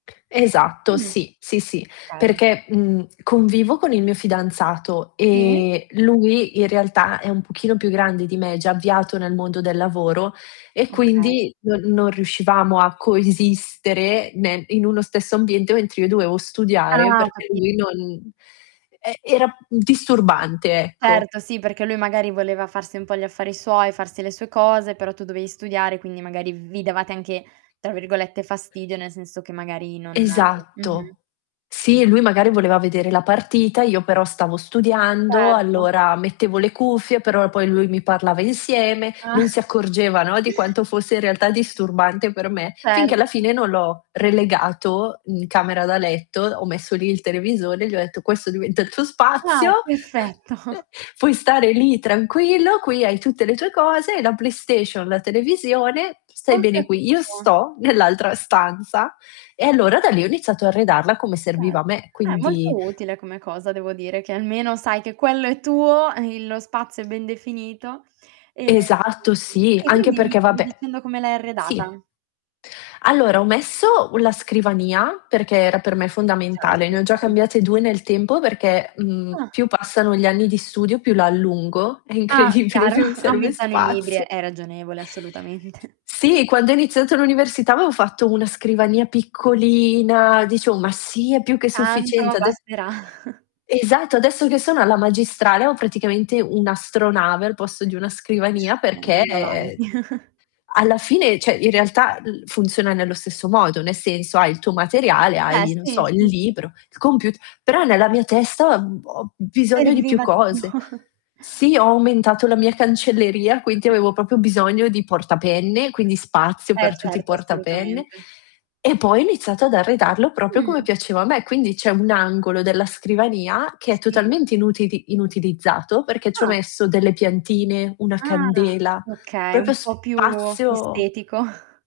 Esatto, Mh, sì, sì sì. okay. Perché, mhmm, convivo con il mio fidanzato, Sì. e lui in realtà, è un pochino più grande di me, già avviato nel mondo del lavoro, e Okay. quindi non non riuscivamo a coesistere, ne in uno stesso ambiente, mentre io dovevo studiare Ah, ho perché capi lui non e era disturbante, ecco. Certo, sì, perché lui magari voleva farsi un po' gli affari suoi, farsi le sue cose, però tu dovevi studiare, quindi magari vi davate anche, tra virgolette "fastidio" nel senso che magari non mh-mh. Esatto. Sì, lui [unintelligible] magari voleva vedere la partita, io però stavo studiando, Certo. allora mettevo le cuffie, però poi lui mi parlava insieme, non Ah. si accorgeva, no, di quanto fosse in realtà disturbante per me, finché alla Certo. fine non l'ho relegato, in camera da letto, ho messo lì il televisore, e gli ho detto: "Questo diventa il tuo spazio, Ah, perfetto. puoi stare lì tranquillo, qui hai tutte le tue cose, hai la PlayStation, la televisione, stai Ho bene qui. Io capito. sto nell'altra stanza;" e allora da lì, ho iniziato a arredarla come serviva a Certo, me, eh quindi molto utile come cosa devo dire, che almeno sai che quello è tuo, il lo spazio è ben definito, e Esatto sì, e anche quindi mi perché stavi vabbè dicendo come l'hai sì. arredata. Allora, ho messo la scrivania, perché era per me fondamentale, Certo, ne ho già okay. cambiate 2 nel tempo, perché, mhmm, Ah. più passano gli anni di studio, più la allungo, è Ah, incredibile, chiaro, più mi serve aumentano i libri, spazio. è ragionevole assolutamente. Sì, quando io ho iniziato l'università avevo fatto una scrivania piccolina, dicevo: "Ma sì, è più che Tanto sufficiente", ad basterà. Esatto, adesso che sono alla magistrale, ho praticamente un'astronave al posto di una scrivania, Eh, perché andando avanti. alla fine, cioè in realtà, l funziona nello stesso modo, nel senso: hai il tuo materiale, Beh, hai non sì, so il sì, sì. libro, il comput però nella mia testa, uhm, ho bisogno di più Serviva di più. cose. Sì, ho aumentato la mia cancelleria, quinti avevo proprio bisogno di porta penne, quindi spazio Eh, per tutti i certo porta penne, assolutamente. e poi ho iniziato ad arredarlo proprio come Mh. piaceva a me; quindi c'è un angolo della scrivania che è Si. totalmente inutili inutilizzato, perché ci ho Ah. messo delle piantine, una Ah, candela, okay, proprio un po' più spazio estetico.